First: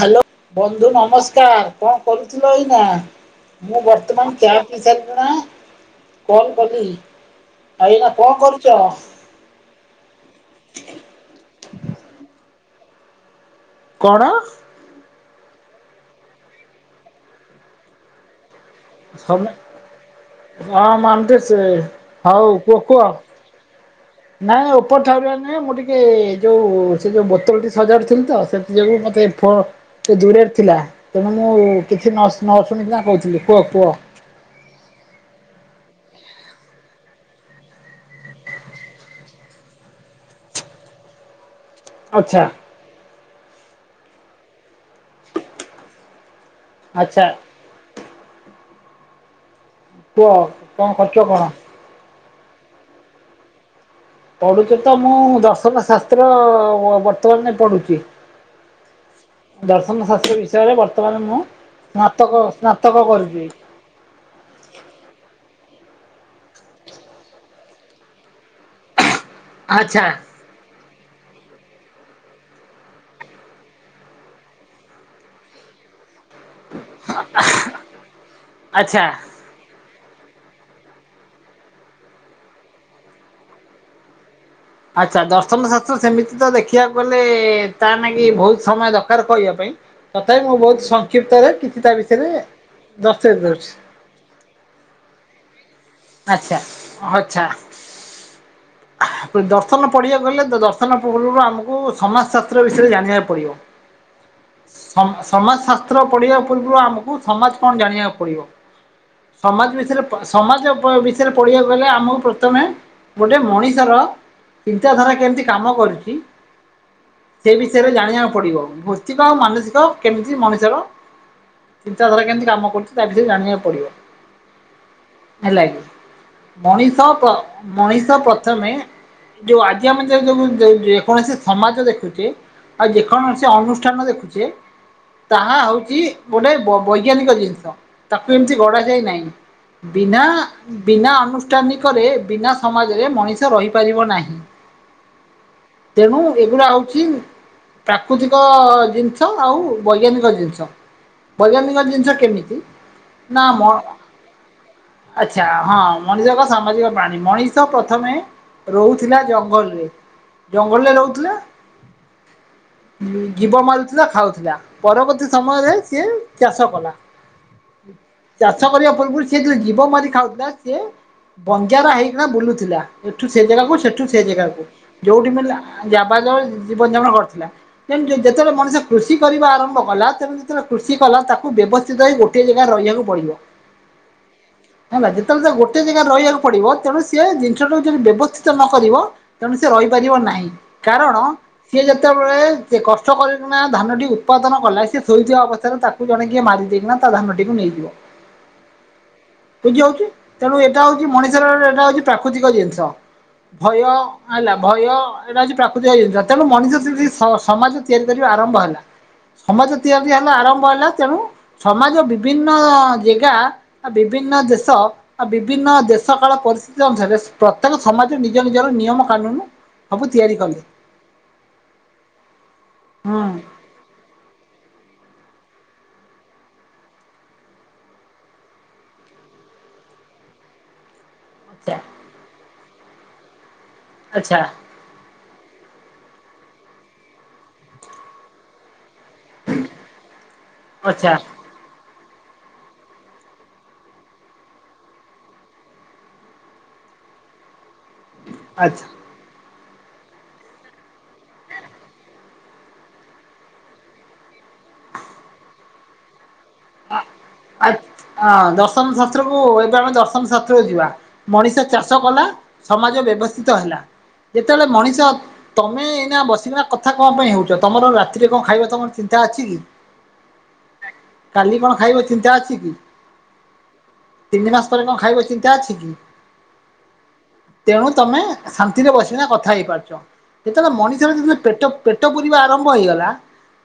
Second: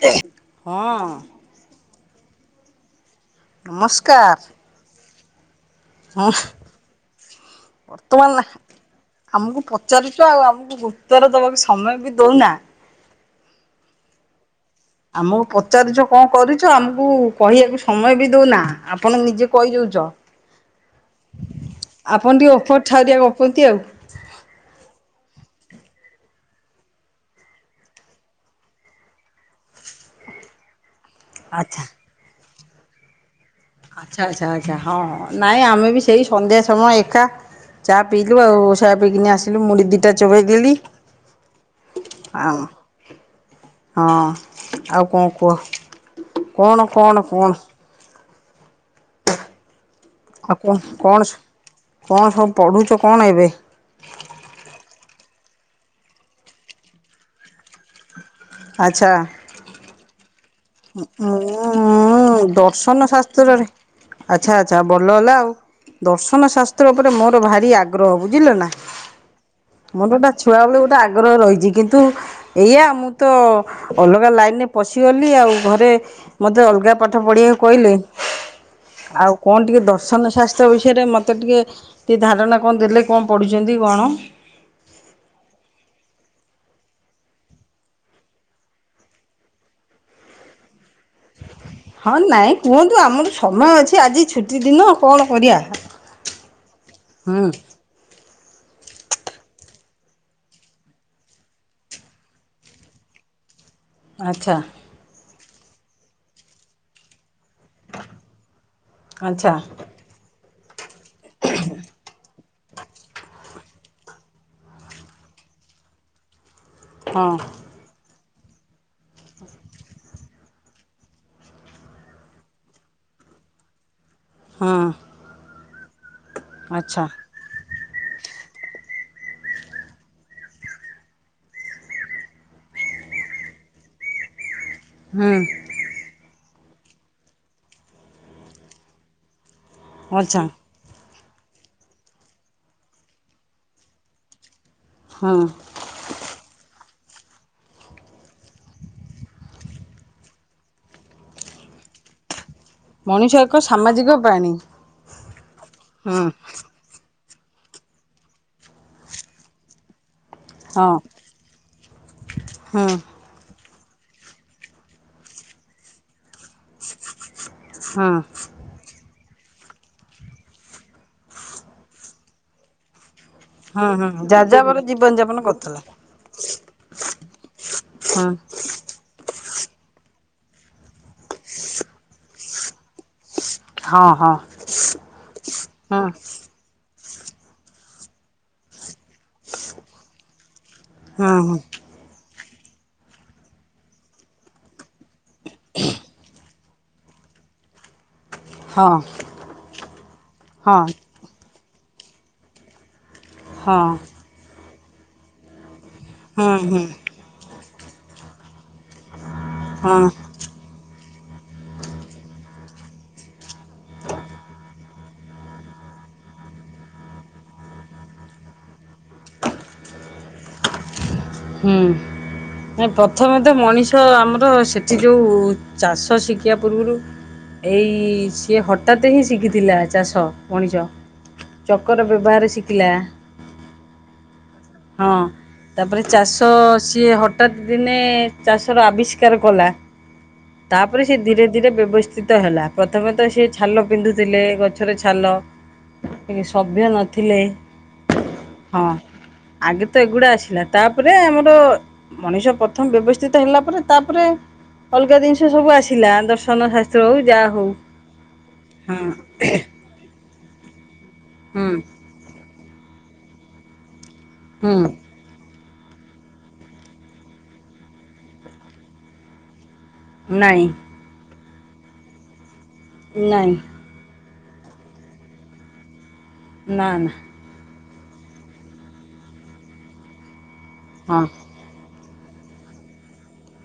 Hello ବନ୍ଧୁ ହଁ। ନମସ୍କାର କଣ କରୁ ଉଠିଲନି ନା? ମୁଁ ବର୍ତ୍ତମାନ ନମସ୍କାର ଚା ପିଇସାରି [inaudible] ହଁ ଆଉ ଏଇନା କଣ ବର୍ତ୍ତମାନ କରୁଛ? ଆମକୁ ପଚାରୁଛ ଆଉ ଆମକୁ ଗୁରୁତର ଦବାକୁ ସମୟ ବି ଦଉନା କ'ଣ? ଆମକୁ ପଚାରୁଛ କଣ କରୁଛ ଆମକୁ କହିବାକୁ ସମୟ ବି ଦଉନା। ଆପଣ ହଁ ନିଜେ କହିଦଉଛ। ମାନନ୍ତି ସେ ଆପଣ ହଉ ଟିକେ ଓପର କୁହ କୁହ ଠାଉରିଆ ଗପନ୍ତି ଆଉ। ନାଇଁ ଉପର ଠାଉରିଆ ନୁହେଁ ମୁଁ ଟିକେ ଟିକେ ଯୋଉ ସେ ଯୋଉ ବୋତଲଟି ସଜାଡୁଥିଲି ତ ସେଥି ଯୋଗୁ ମତେ ଦୂରେରେ ଥିଲା। ତେଣୁ ମୁଁ ଆଚ୍ଛା। କିଛି ନ ନାଁ ଅସୁବିଧା ହଉଥିଲେ। ଆଚ୍ଛା ଆଛା ଆଚ୍ଛା ହଁ ନାଇଁ ଆମେ ବି ସେଇ ସନ୍ଧ୍ୟା ସମୟ ଏକା ଚା ପିଇଲୁ ଆଉ ସହା ପିଇକିନି ଆସିଲୁ ମୁଢ଼ି ଦିଟା ଚୋବେେଇଦଲି ଆଚ୍ଛା। ହଁ ଆଉ କଣ କୁହ? କଣ ଆଚ୍ଛା କଣ କଣ? କୁହ କଣ ଖର୍ଚ୍ଚ କଣ? କଣ ସବୁ ପଢ଼ୁଛ କଣ ଏବେ ପଢୁଛ ତ ମୁଁ ଦର୍ଶନ ଶାସ୍ତ୍ର ବର୍ତ୍ତମାନ ପଢୁଛି। ଦର୍ଶନ ଶାସ୍ତ୍ର ବିଷ ଉ ସ୍ନାତକ ଦର୍ଶନ କରୁଛି। ଶାସ୍ତ୍ରରେ ଆଚ୍ଛା ଆଚ୍ଛା ଭଲ ହେଲା ଆଉ। ଦର୍ଶନ ଶାସ୍ତ୍ର ଉପରେ ମୋର ଭାରି ଆଗ୍ରହ ବୁଝିଲ ନା। ଆଚ୍ଛା ମନୁଟା ଛୁଆ ବେଳୁ ଗୋଟେ ଆଗ ଆଗ୍ରହ ରହିଛି କିନ୍ତୁ ଏଇଆ ମୁଁ ତ ଅଲଗା ଲାଇନରେ ପଶିଗଲି ଆଉ ଘରେ ମତେ ଅଲଗା ପାଠ ପଢିବାକୁ କହିଲେ ଆଚ୍ଛା। ଆଉ କଣ ଟିକେ ଦଶ ଦର୍ଶନ ଶାସ୍ତ୍ର ବିଷୟରେ ମତେ ଟିକେ ଧାରଣା କଣ ଧାରଣା ଟିକେ ଦେଲେ କଣ ପଢ଼ିଛନ୍ତି କଣ? ଆଚ୍ଛା ଦର୍ଶନ ଶାସ୍ତ୍ର ସେମିତି ତ ଦେଖିବାକୁ ଗଲେ ତାନାଗି ବହୁତ ସମୟ ଦରକାର କରିବା ପାଇଁ ତଥାପି ମୁଁ ବହୁତ ସଂକ୍ଷିପ୍ତରେ କିଛି ତା ହଁ ବିଷୟରେ ନାଇଁ କୁହନ୍ତୁ ଆମର ଦର୍ଶେଇ ସମୟ ଦଉଛି। ଅଛି ଆଜି ଛୁଟି ଦିନ କଣ କରିଆ। ଆଚ୍ଛା ଅଚ୍ଛା। ଦର୍ଶନ ପଢିବାକୁ ହେଲେ ଦର୍ଶନ ପୂର୍ବରୁ ଆମକୁ ସମାଜ ଶାସ୍ତ୍ର ବିଷୟରେ ଜାଣିବାକୁ ପଡିବ। ଆଚ୍ଛା ସମ ସମାଜଶାସ୍ତ୍ର ପଢ଼ିବା ପୂର୍ବରୁ ଆମକୁ ସମାଜ କଣ ଜାଣିବାକୁ ପଡିବ ଆଚ୍ଛା ସମାଜ ବିଷୟରେ ପ [unintelligible] ପ ଦିସପ ପଢ଼ିବାକୁ ହେଲେ ଆମକୁ ପ୍ରଥମେ ଗୋଟେ ମଣି ର ଚିନ୍ତାଧାରା କେମିତି କାମ କରିଛି। ହଁ। ସେ ବିଷୟରେ ଜାଣିବା ପଡିବ ଭୌତିକ ଆଉ ମାନସିକ କେମିତି ମଣିଷର ଚିନ୍ତାଧାରା କେମିତି କାମ କରୁଛି ତା ବିଷୟରେ ଜାଣିବାକୁ ପଡିବ। ହଁ। ହେଲା କିି ଆଚ୍ଛା ମଣିଷ ତ। ମଣିଷ ପ୍ରଥମେ ଯୋଉ ଆଜି ଆମେ ଯଉ ଯୋଉ ଯେକୌଣସି ସମାଜ ଦେଖୁଛେ ଆଉ ଯେକୌଣସି ଅନୁଷ୍ଠାନ ଦେଖୁଛେ- ହୁଁ ତାହା ହଉଛି- ଗୋଟେ ବୈଜ୍ଞାନିକ ଜିନିଷ ତାକୁ ଏମିତି ଗଢ଼ା ଯାଏ ନାହିଁ। ବିନା ଆଚ୍ଛା ବିନା ବି- ଅନୁଷ୍ଠାନିକରେ ବିନା ସମାଜରେ ମଣିଷ ରହିପାରିବ ନାହିଁ। ହଁ ତେଣୁ ଏଗୁଡା ହେଉ- ପ୍ରାକୃତିକ ଜିନିଷ ଆଉ ବୈଜ୍ଞାନିକ ଜିନିଷ। ବୈଜ୍ଞାନିକ ଜିନିଷ କେମିତି? ମଣିଷ ନା ମ ଏକ ସାମାଜିକ ପ୍ରାଣୀ। ଆଚ୍ଛା ହଁ ହୁଁ ମଣିଷ ଏକ ସାମାଜିକ ପ୍ରାଣୀ। ମଣିଷ ପ୍ରଥମେ ରହୁଥିଲା ଜଙ୍ଗଲରେ। ଜଙ୍ଗଲରେ ହଁ ରହୁଥିଲେ। ହୁଁ ଜୀବ ମାଲ- କଞ୍ଚା ଖାଉଥିଲା। ପରବର୍ତ୍ତୀ ସମୟରେ ସିଏ ଚାଷ କଲା। ହୁଁ ଚାଷ କରିବା ପୁର୍ବ ରୁ ସେ ଯୋଉ ଜୀବ ମାରି ଖାଉଥିଲା ସେ ବଞ୍ଜାରା ହେଇକିନା ବୁଲୁଥିଲା। ସେଠୁ ସେ ଜାଗାକୁ ହୁଁ ସେଠୁ ସେ ହୁଁ ଜାଗାକୁ ଯାଯାବର ଜୀବନ ଯୋଉଠି ଯାପନ ମିଳିଲା କରୁଥିଲା ଯା ଵା ଯାଉ ଜୀବନ ଯାପନ କରି ଲା। ଯାଇ ହୁଁ ଯେତେବେଳେ ମଣିଷ କୃଷି କରିବା ରମ୍ଭ କଲା ତେଣୁ ଯେତେବେଳେ କୃଷି କଲା ତାକୁ ବ୍ୟବସ୍ଥିତ ହେଇ ଗୋଟଏ ଜାଗାରେ ରହିବାକୁ ପଡିବ। ହଁ ହଁ ଇଁଲା ଯେତେବେଳେ ତା ଗୋଟେ ହଁ ଜାଗାରେ ରହିବାକୁ ପଡିବ ତେଣୁ ସ ସେ ଜିନିଷ ଟାକୁ ଯଦି ବ୍ୟବସ୍ଥିତ ନ କରିବ ତେଣୁ ସେ ରହିପାରିବ ନାହିଁ। କାରଣ ହଁ ସିଏ ଯେତେବେଳେ ସେ କଷ୍ଟ କରି ନା ଧାନଟି ଉତ୍ପାଦନ କଲା ସେ ଶୋଇଥିବା ଅବସ୍ଥାରେ ତାକୁ ଜଣେ କିଏ ମାରି ଦିନା ତା ଧାନଟିିକକୁ ନେଇଯିବ। ହଁ। ବୁଝି ହାଉଛି ତେଣୁ ଏଇଟା ହଁ ହଁ ହଉଛି ମଣିଷର ଏଇଟା ହଉଛି ପ୍ରାକୃତିକ ଜିନିଷ ହଁ ଭୟ ହଁ ଆଲା ଭୟ ଏଇଟା ଆଜି ପ୍ରାପ୍ତ ଏକୁଟିଆ ହେଇଯାଇଥିଲା ତେଣୁ ମଣିଷ ହୁଁ ଯଦି ସମାଜ ତେର ରୁ ଆରମ୍ଭ ହେଲା। ସମସ୍ତ ତ ହଁ ତିଆରି ହେଲା ଆରମ୍ଭ ହେଲା। ତେଣୁ ସମାଜ ବିଭିନ୍ନ ଜେଗା ଆ ବିଭିନ୍ନ ଦେଶ ଆ ବିଭିନ୍ନ ଦେଶ କାଳ ପରିସ୍ଥିତି ଅନୁସାରେ ପ୍ରତ୍ୟେକ ସମାଜ ନିଜ ନିଜର ନିୟମ କାନୁନ ସବୁ ତିଆରି କଲେ। ହୁଁ ହୁଁ ପ୍ରଥମେ ତ ମଣିଷ ଆମର ସେ ସେ ଯେଉଁ ଚାଷ ଶିଖିବା ପୂର୍ବରୁ ଏଇ ସିଏ ହଠାତ୍ ହିଁ ଶିଖିଥିଲା ଚାଷ ମଣିଷ। ଆଚ୍ଛା ଚକର ବ୍ୟବହାର ଶି କିଲା ଆଚଛା ହଁ ତାପରେ ଚାଷ ସି ହଠାତ ଦିନେ ଚାଷର ଆବିଷ୍ ବିଷ୍କାର ତାପରେ ଆଚ୍ଛା ସେ ଧୀରେ ଧୀରେ ବ୍ୟବସ୍ ଚିତ ହେଲା ପ୍ରଥମେ ତ ସିଏ ଛାଲ ପିନ୍ଧୁଥିଲେ ଗଛର ଛାଲ କି ସଭ୍ୟ ନଥିଲେ ଆଚ୍ଛା ହଁ ଆଗେ ତ ଏଗୁଡା ଆସିଲା ତାପରେ ଆମର ମଣିଷ ପ୍ରଥମ ବ୍ୟବସ୍ଥିତ ହେଲା ପରେ ତାପରେ ଅଲଗା ଜିନିଷ ସବୁ ଆସିଲା ଦସ ଆ ଆ ହଁ ଦର୍ଶନ ହଁ ଶାସ୍ତ୍ରକୁ ଏବେ ଆମେ ଦର୍ଶନ ଶାସ୍ତ୍ର ତେବେଳେ ଯିବା ମଣିଷ ହୁଁ ଚାଷ କଲା ସମାଜ ବେ ଅବସ୍ଥିତ ହେଲା। ଯେତେବେଳେ ହୁଁ ମଣିଷ ତମେ ଏଇନା ବସିକି କଥା କଣ ପାଇଁ ହଉଛ ତମର ରାତିରେ କଣ ଖାଇବା ତମର ଚିନ୍ତା ଅଛି କି? ନାହିଁ। କାଲି କଣ ଖାଇବ ଚିନ୍ତା ଅଛି କି? ନାହିଁ ତିନି ମାସ ପରେ କଣ ଖାଇବ ଚିନ୍ତା ଅଛି କି? ନା ନା ତେଣୁ ତମେ ଶାନ୍ତିରେ ବସିନା କଥା ହେଇପାରୁଛ। ଯେତେବେଳେ ମଣିଷରେ ହଁ ଯେତେବେ ପେଟ ପେଟ ପୂରିବା ଆରମ୍ଭ ହେଇଗଲା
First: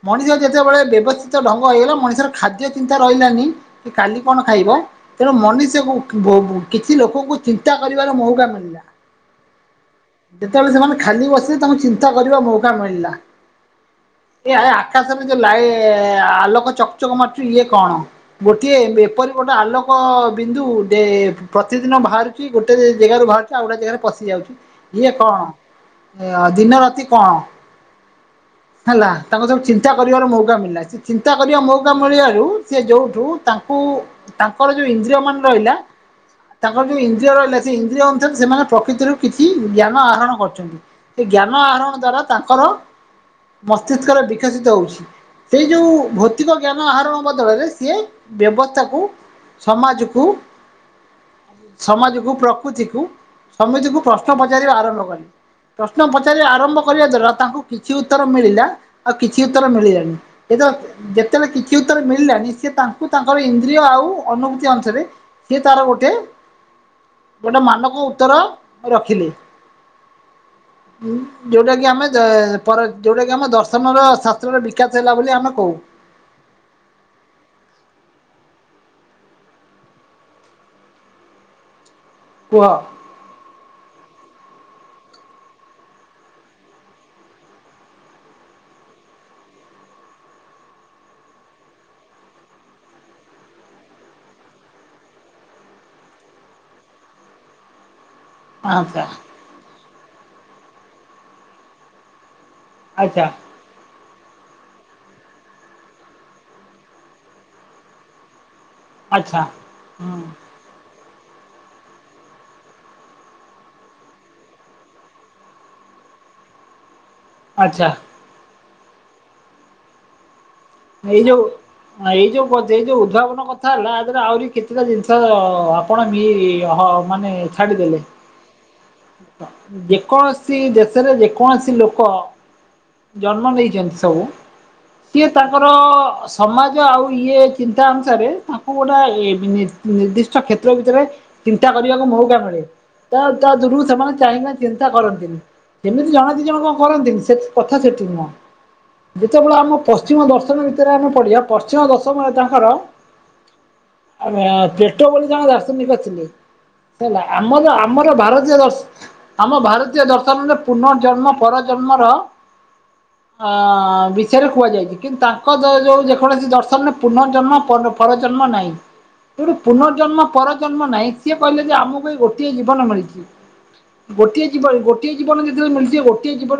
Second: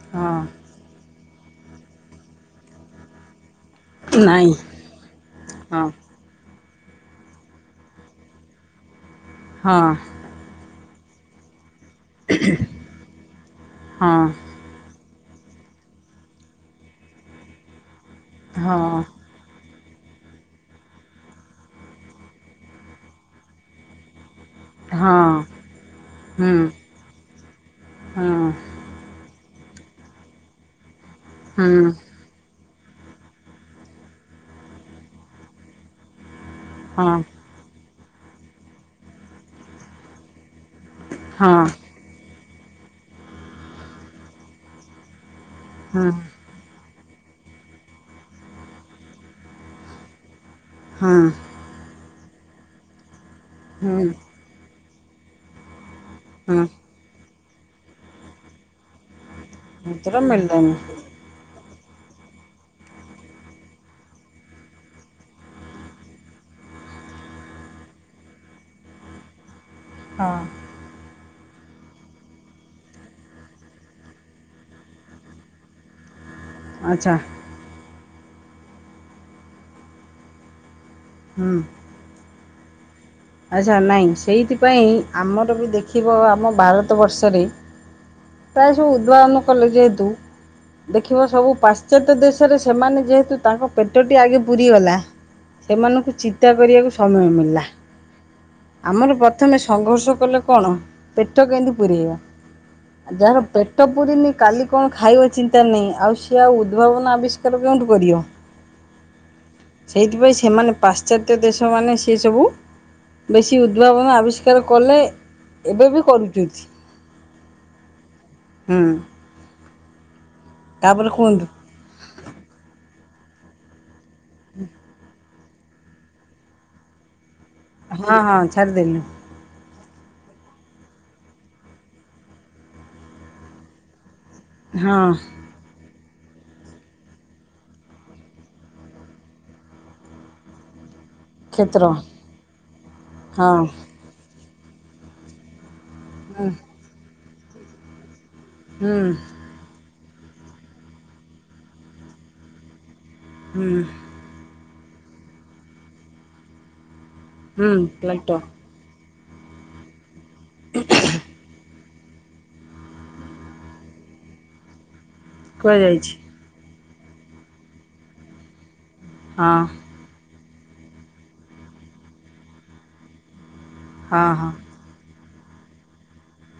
ମଣିଷ ହଁ ଯେତେବେଳେ ବ୍ୟବସ୍ ଢଙ୍ଗ ହେଇଗଲା ମଣିଷର ଖାଦ୍ୟ ଚିନ୍ତା ରହିଲାନି କି କାଲି କଣ ନାଇଁ ଖାଇବ ତେଣୁ ହଁ ମଣିଷକୁ କିଛି ଲୋକଙ୍କୁ ଚିନ୍ତା କରିବାର ମଉକା ମିଳିଲା। ହଁ ଯେତେବେଳେ ସେମାନେ ଖାଲି ବସିକି ତାଙ୍କୁ ଚିନ୍ କରିବା ମୌକା ମିଳିଲା ହଁ ଏ ଆକା [inaudible] ଯୋଉ ଲାଇ ଆଲୋକ ଚ କଚକ ମାରୁଛି ଇଏ କଣ? ଗୋଟିଏ ହଁ ଏପରି ଗୋଟେ ଆଲୋକ ବିନ୍ଦୁ ଯେ ପ୍ରତିଦିନ ବାହାରୁଛି ଗୋଟେ ଜାଗାରୁ ବାହାରୁଛି ଆଉ ଗୋଟେ ଜାଗାରେ ପଶି ଯାଉଛି। ଇଏ ହଁ କଣ ହୁଁ ଦିନ ରାତି କଣ? ହଁ ହେଲା ତାଙ୍କ ଯ ଚିନ୍ତା କରିବାର ମୌକା ମିଳିଲା ତିତ୍ ଚିନ୍ତା ହୁଁ କରିବା [inaudible] ସେ ଯୋଉଠୁ ତାଙ୍କୁ ତାଙ୍କର ଯୋଉ ଇନ୍ଦ୍ରିୟ ମାନ ରହିଲା ତାଙ୍କ ଯୋଉ ହଁ ଇନ୍ଦ୍ରିୟ ରହିଲା ସେ ଇନ୍ ଅନୁସାରେ ସେମାନେ ପ୍ରକୃତିରୁ କିଛି ଜ୍ଞାନ ଆହରଣ କରି ସେ ଜ୍ଞାନ ହଁ ଆହରଣ ଦ୍ଵାରା ତା ତାଙ୍କର ମସ୍ତିଷ୍କରେ ବିକଶିତ ହଉଛି। ସେଇ ଯୋଉ ହୁଁ ଭୌତିକ ଆହରଣ ବଦଳରେ ସିଏ ବ୍ୟବସ୍ଥାକୁ ସମାଜକୁ ହୁଁ ସମାଜକୁୁପ୍ ପ୍ରକୃତିକୁ ସମିତିକୁ ହୁଁ ପ୍ରଶ୍ନ ପଚାରିବା ଆର [inaudible] ପ୍ରଶ୍ନ ପଚାରିବା ହୁଁ ଆରମ୍ଭ କରିବା ଜର ତାଙ୍କୁ କିଛି ଉତ୍ତର ମିଳିଲା କିଛି ଉତ୍ତର ମିଳିଲାଣି ଏଥର ମିଳିଲାନି ଏ ତ କିଛି ଉତ୍ତର ମିଳିଲାନି ସେ ତାଙ୍କୁ ତାଙ୍କର ଇନ୍ଦ୍ରିୟ ଆଉ ଅନୁଭୂତି ଅନୁସାରେ ସେ ତାର ଗୋଟେ ଗୋଟେ ମାନକ ଉତ୍ତର ରଖିଲେ। ହଁ। ଯୋଉଟା କିି ଆମେ ଯୋଉଟା କି ଆମ ଦର୍ଶନର ଶାସ୍ତ୍ରର ବିକାଶ ହେଲା ବୋଲି ଆମେ କହୁ। ଆଚ୍ଛା। ହଁ। କୁହ? ଆଚ୍ଛା ନହିଁ ସେଇଥିପାଇଁ ଆମର ବି ଦେଖିବ ଆମ ଭାରତ ବର୍ଷରେ ପ୍ରାୟ ସବୁ ଉଦ୍ଭାବନ କଲେ ଯେହେତୁ ଦେଖିବ ସବୁ ପାଶ୍ଚାତ୍ୟ ଦେଶରେ ସେମାନେ ଯେହେତୁ ତାଙ୍କ ପେଟଟି ଆଗେ ପୁରିଗଲା ସେମାନଙ୍କୁ ଚିନ୍ତା କରିବାକୁ ସମୟ ମିଳିଲା। ଆଚ୍ଛା ଆମର ପ୍ରଥମେ ସଂଘର୍ଷ କଲେ କଣ ପେଟ କେମିତି ପୁରେଇବା। ଆଚ୍ଛା ଯାହାର ପେଟ ପୁରିନି କାଲି କଣ ଖାଇବେ ଚିନ୍ତା ନାହିଁ ଆଉ ସିଏ ଆଉ ଉଦ୍ଭାବନ ଆବିଷ୍କାର କେଉଁଠି କରିବ? ଆଚ୍ଛା ହୁଁ ସେଇଥିପାଇଁ ସେମାନେ ପାସ୍ ଶ୍ଚାତ୍ୟ ଦେଶ ମାନେ ସିଏ ସବୁ। ବେଶୀ ଉଦ୍ଭାବନ ଆବିଷ୍କାର କଲେ ଏବେ ବି କରୁଚନ୍ତି। ଆଚ୍ଛା। ହୁଁ। ତାପରେ ଏଇ ଯୋଉ କୁହନ୍ତୁ ଏଇ ଯଉ ଏଇ ଯୋଉ ଉଭାବନ କଥା ହେଲା [unintelligible] ଆହୁରି କେତେଟା ଜିନିଷ ଆପଣ ମି-ହ ମାନେ ଝାଡି ଦେଲେ ହଁ ହଁ ଛାଡ଼ିଦେଲି ଦେ କୌଣସି ଦେଶରେ ଯେକୌଣସି ଲୋକ ଜନ୍ମ ନେଇଚନ୍ତି ସବୁ ହଁ। ତ ସମାଜ ଆଉ ଇଏ ଚିନ୍ତା ଅନୁସାରେ ତାଙ୍କୁ ଗୋଟେ ନି-ନିର୍ଦ୍ଦିଷ୍ଟ କ୍ଷେତ୍ର ଭିତରେ ଚିନ୍ତା କ୍ଷେତ୍ର କରିବାକୁ ମଉକା ମିଳେ ତା-ତା ହଁ ଦୂରରୁ ସେମାନେ ଚାହିଁବେ ଚିନ୍ତା କରନ୍ତିନି। ସେମିତି ଜଣେ ଦି ଜଣ କଣ କରନ୍ତିନି? ସେ କଥା ସେଠି ନୁହଁ। ହୁଁ ଯେତେବେଳେ ଆମ ପ ପଶ୍ଚିମ ଦର୍ଶନୀ ଭିତରେ ଆମେ ପଡିବା ପଶ୍ଚିମ ଦଶମ ତାଙ୍କର ହୁଁ [unintelligible] ଟ ବେଳୁ ଜଣେ ଦାର୍ଶନିକ ଥିଲେ। ହେଲା ଆମର ହୁଁ ଆମର ପ୍ଲାଟ ଭାରତୀୟ ଦର୍ଶ ଆମ ଭାରତୀୟ ଦ ପୁନଃ ଜନ୍ମ ପରଜ ନ୍ମର ବିଷୟରେ କୁହାଯାଇଚି। କିନ୍ତୁ ତାଙ୍କ ଯେ ଯଉ କୁହାଯାଇଛି ଯେକୌଣସି ଦର୍ଶନରେ ପୁନଃ ଜନ୍ମ ପ-ପରଜନ୍ମ ନାହିଁ। [unintelligible] ହଁ ପୁନଃଜନ୍ମ ପର ଜନ୍ମ ନାହିଁ ସିଏ କହିଲେ ଯେ ଆମକୁ ଏ ଗୋଟିଏ ଜୀବନ ମିଳିଚି। ହଁ ଗୋଟିଏ ହଁ ଜୀବ ଗୋଟିଏ ଜୀବନ ଯେତେବେଳେ ମିଳିଚି ଗୋଟିଏ ଜୀବନ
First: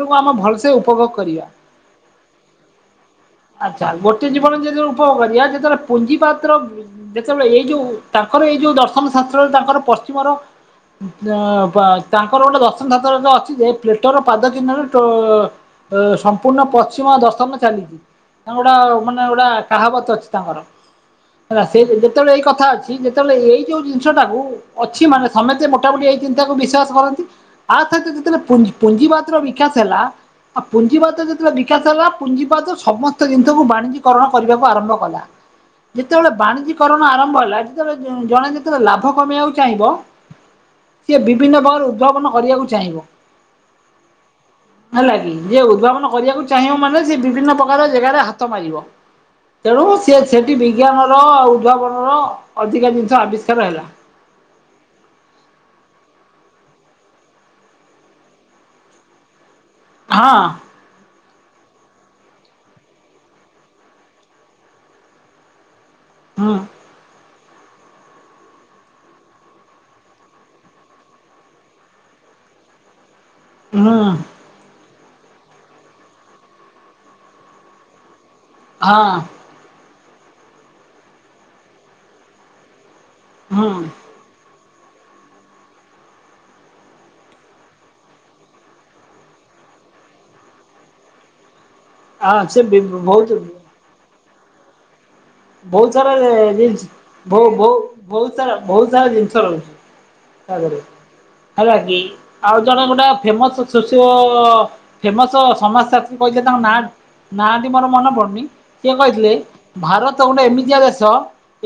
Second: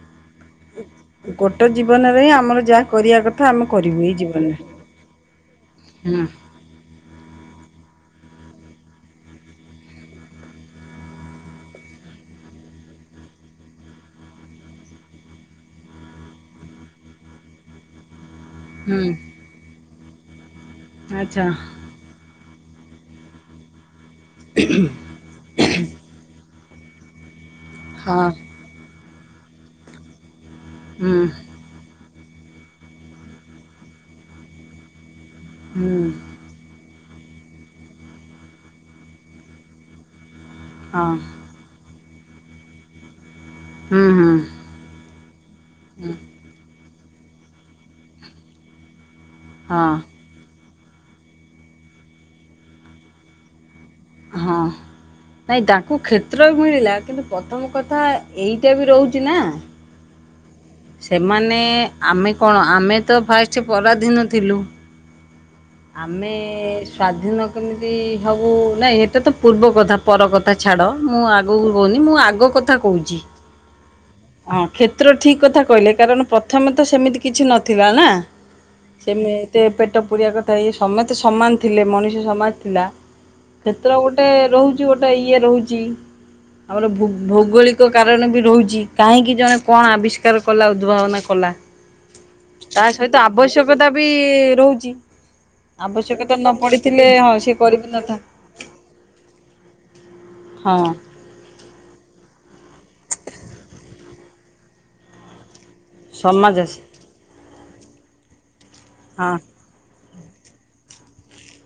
ଗୋଟେ ଜୀବନରେ ହିଁ ଆମର ଯାହା କରିବା କ ଆଚ୍ଛା ଗୋଟେ ଜୀବନ ଯେତେବେଳେ ଉପଭୋଗ କରିବା ଯେତେବେଳେ ପୁଞ୍ଜି ହୁଁ ପାତ୍ର ଯେତେବେଳେ ଏଇ ଯୋଉ ତାଙ୍କର ଏଇ ଯୋଉ ଦର୍ଶନ ଶାସ୍ତ୍ରରେ ତାଙ୍କର ପଶ୍ଚିମର ତାଙ୍କର ଗୋଟେ ଦର୍ଶନ ଶାସ୍ତ୍ର ଅଛି ଯେ ପ୍ଲେଟର ପାଦ ଚିହ୍ନରେ ସମ୍ପୂର୍ଣ୍ଣ ପଶ୍ଚିମ ଦର୍ଶନ ଚାଲିଛି। ଗୋଟା ମାନେ ହୁଁ ଗୋଟା କାହା ଅଛିି ତାଙ୍କର ଆଚ୍ଛା ହେଲା ସେ ଯେତେବେଳେ ଏଇ କଥା ଅଛି ଯେତେବେଳେ ଏଇ ଯୋଉ ଜ [inaudible] ଅଛି ମାନେ ତେ ମୋଟାମୋଟି ଏଇ ତାକୁ ବିଶ୍ଵାସ କରନ୍ତି। ଆ ହଁ [inaudible] ପୁଞ୍ଜିିବା ବିକାଶ ହେଲା ଆଉ ପୁଞ୍ଜିବାଦ ହୁଁ ଯେତେବେଳେ ବିକାଶ ହେଲା ପୁଞିପାଦ ସମସ୍ତ ଜିନିଷକୁ ବାଣିଜ୍ୟକରଣ କରିବାକୁ ଆରମ୍ଭ କଲା। ହୁଁ ଯେତେବେଳେ ବାଣିଜ୍ୟ କରଣ ଆରମ୍ଭ ଯେତେବେଳେ ଜଣେ ଯେତେବେଳେ ଲାଭ କମେଇବାକୁ ଚାହିଁବ। ହଁ ସେ ବିଭିନ୍ନ ବଳ ପଣ କରିବାକୁ ଚାହିଁବ। ହୁଁ ହୁଁ ହେଲା କି ଯ ଉଦ୍ଭାବନ ହୁଁ କରିବାକୁ ଚାହିଁବ ମାନେ ବିଭିନ୍ନ ପ ଜାଗାରେ ହାତ ମାରିବ। ତେଣୁ ହଁ ସେ ସେଠି ବି ବିଜ୍ଞାନର ଉଦ୍ଭାବନର ଅଧିକା ଜିନିଷ ଆବିଷ୍କାର ହେଲା। ହଁ ନାଇଁ ତାଙ୍କୁ କ୍ଷେତ୍ର ବି ମିଳିଲା କିନ୍ତୁ ପ୍ରଥମ କଥା ଏଇଟା ବି ରହୁଛି ନାଁ ହଁ। ସେମାନେ ଆମେ କଣ ଆମେ ତ ଫାଷ୍ଟ ପରାଧୀନ ଥିଲୁ ଆମେ ସ୍ଵାଧୀନ କେମିତି ହବୁ ନାଇଁ ଏଇଟା ତ ପୂର୍ବ କଥା ପର କଥା ଛାଡ଼ ମୁଁ ଆଗକୁ କହୁନି ମୁଁ ଆଗ କଥା କହୁଚି ହଁ। ପତ୍ର ଠିକ୍ କଥା କହିଲେ କାରଣ ପ୍ରଥମେ ତ ସେମିତି କିଛି ନଥିଲା ନାଁ ଛେମେ ପ [inaudible] ତ ଇ ସମେ ତ ସମାନ ଥିଲେ ମଣିଷ ସମାନ ଥିଲା। କ୍ଷେତ୍ର ଗୋଟେ ରହୁଛି ଆଛି ଗୋଟେ ଇଏ ରହୁଛି ଆମର ଭୌଗୋଳିକ କାରଣ ବି ରହୁଛି କାହିଁକି ଜଣେ କଣ ଆବିଷ୍କାର କଲା ଉଦ୍ଭାବନା କଲା। ସେ ତା ସହିତ ବହୁତ ଆବଶ୍ୟକତା ବି ଇ ରହୁଛି। ବହୁତ ସାରା ଆବଶ୍ୟକତା ନ ଜିନଷ ପଡିଥିଲେ ହଁ ବ ଭ ସିଏ ଭୋ କରିବି ନଥା ବହୁତ ସାରା ବହୁତ ସାରା ଜିନିଷ ରହୁଛି। [unintelligible] ହଁ ହେଲା କି? ଆଉ ଜଣେ ଗୋଟେ ଫେମସ ଶୋଷିଓ ସମାଜ କହିଛ ସମାଜ ତାଙ୍କ ନା ଆସି ନା ମୋର ମନ ପଡୁନି ସିଏ ହଁ କହିଥିଲ ଭାରତ ତ ଗୋଟେ ଏମିତିଆ ଦେଶ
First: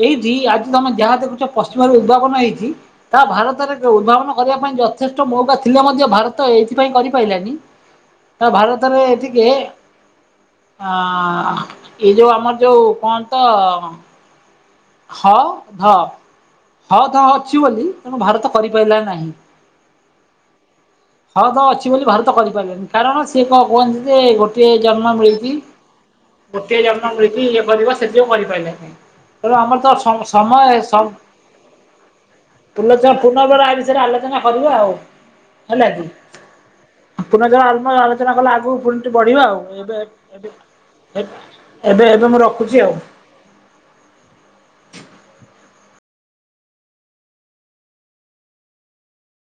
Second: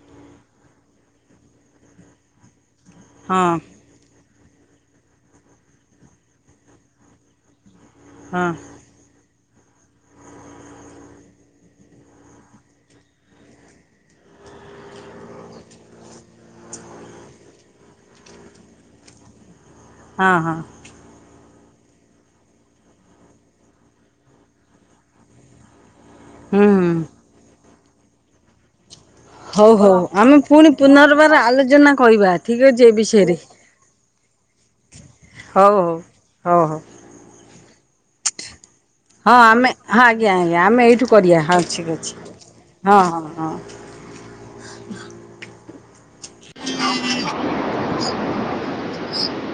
ଏଇଠି ଆଜି ତମେ ଯାହା ଦେଖୁଛ ପଶ୍ଚିମରେ ଉଦ୍ଭାବନ ହେଇଛି। ତା ହଁ ଭାରତରେ ଉଦ୍ଭାବନ କରିବା ପାଇଁ ଯଥେଷ୍ଟ ମୌକା ଥିଲେ ମଧ୍ୟ ଭାରତ ଏଇଥିପାଇଁ କରିପାଇଲାନି ତ ହଁ ଭାରତରେ ଏଥି ଅ ଏଇ ଯୋଉ ଆମର ଯୋଉ କଣ? ତ ହଁ ଧ ହଁ ଧ ଅଛି ବୋଲି ତେଣୁ ଭାରତ କରିପାରିଲା ନାହିଁ। ହଁ ହଁ। ହଁ ତ ଅଛି ବୋଲି ଭାରତ କରିପାରିଲେନି କାରଣ ସଏ କ କୁହନ୍ତି ଯେ ଗୋଟଏ ଜନ୍ମ ମିଳୁଛି। ହୁଁ ଗୋଟିଏ ହୁଁ। ଜନ୍ମ ମିଳିଛି ଇଏ କରିବା ସେଉ କରିପାରିଲା ନାଇଁ ହଉ ହଉ ଆମେ ପୁଣି ପୁନର୍ବାର ଆଲୋଚନା କରିବା ଠିକ ଅଛି ଏ ବିଷୟରେ ପୁନର୍ବାର ଏ ବିଷୟରେ ଆଲୋଚନା କରିବା ଆଉ ହଉ ହେଲେ ହଉ। କି ହଉ ହଉ ଆ ଆଲୋଚନା କଲା ଆଗକୁ ପୁଣି ହଁ ବଢିବା ଆଉ ଆମେ ଏବେ ହଁ ଆଜ୍ଞା ଏବେ ଆଜ୍ଞା ଆମେ ଏଇଠୁ କରିବା ହଁ ଠିକ ଏବେ ଅଛି ଏବେ ମୁଁ ରଖୁଛି ଆଉ। ହଁ ହଁ ହଁ। [inaudible] [inaudible]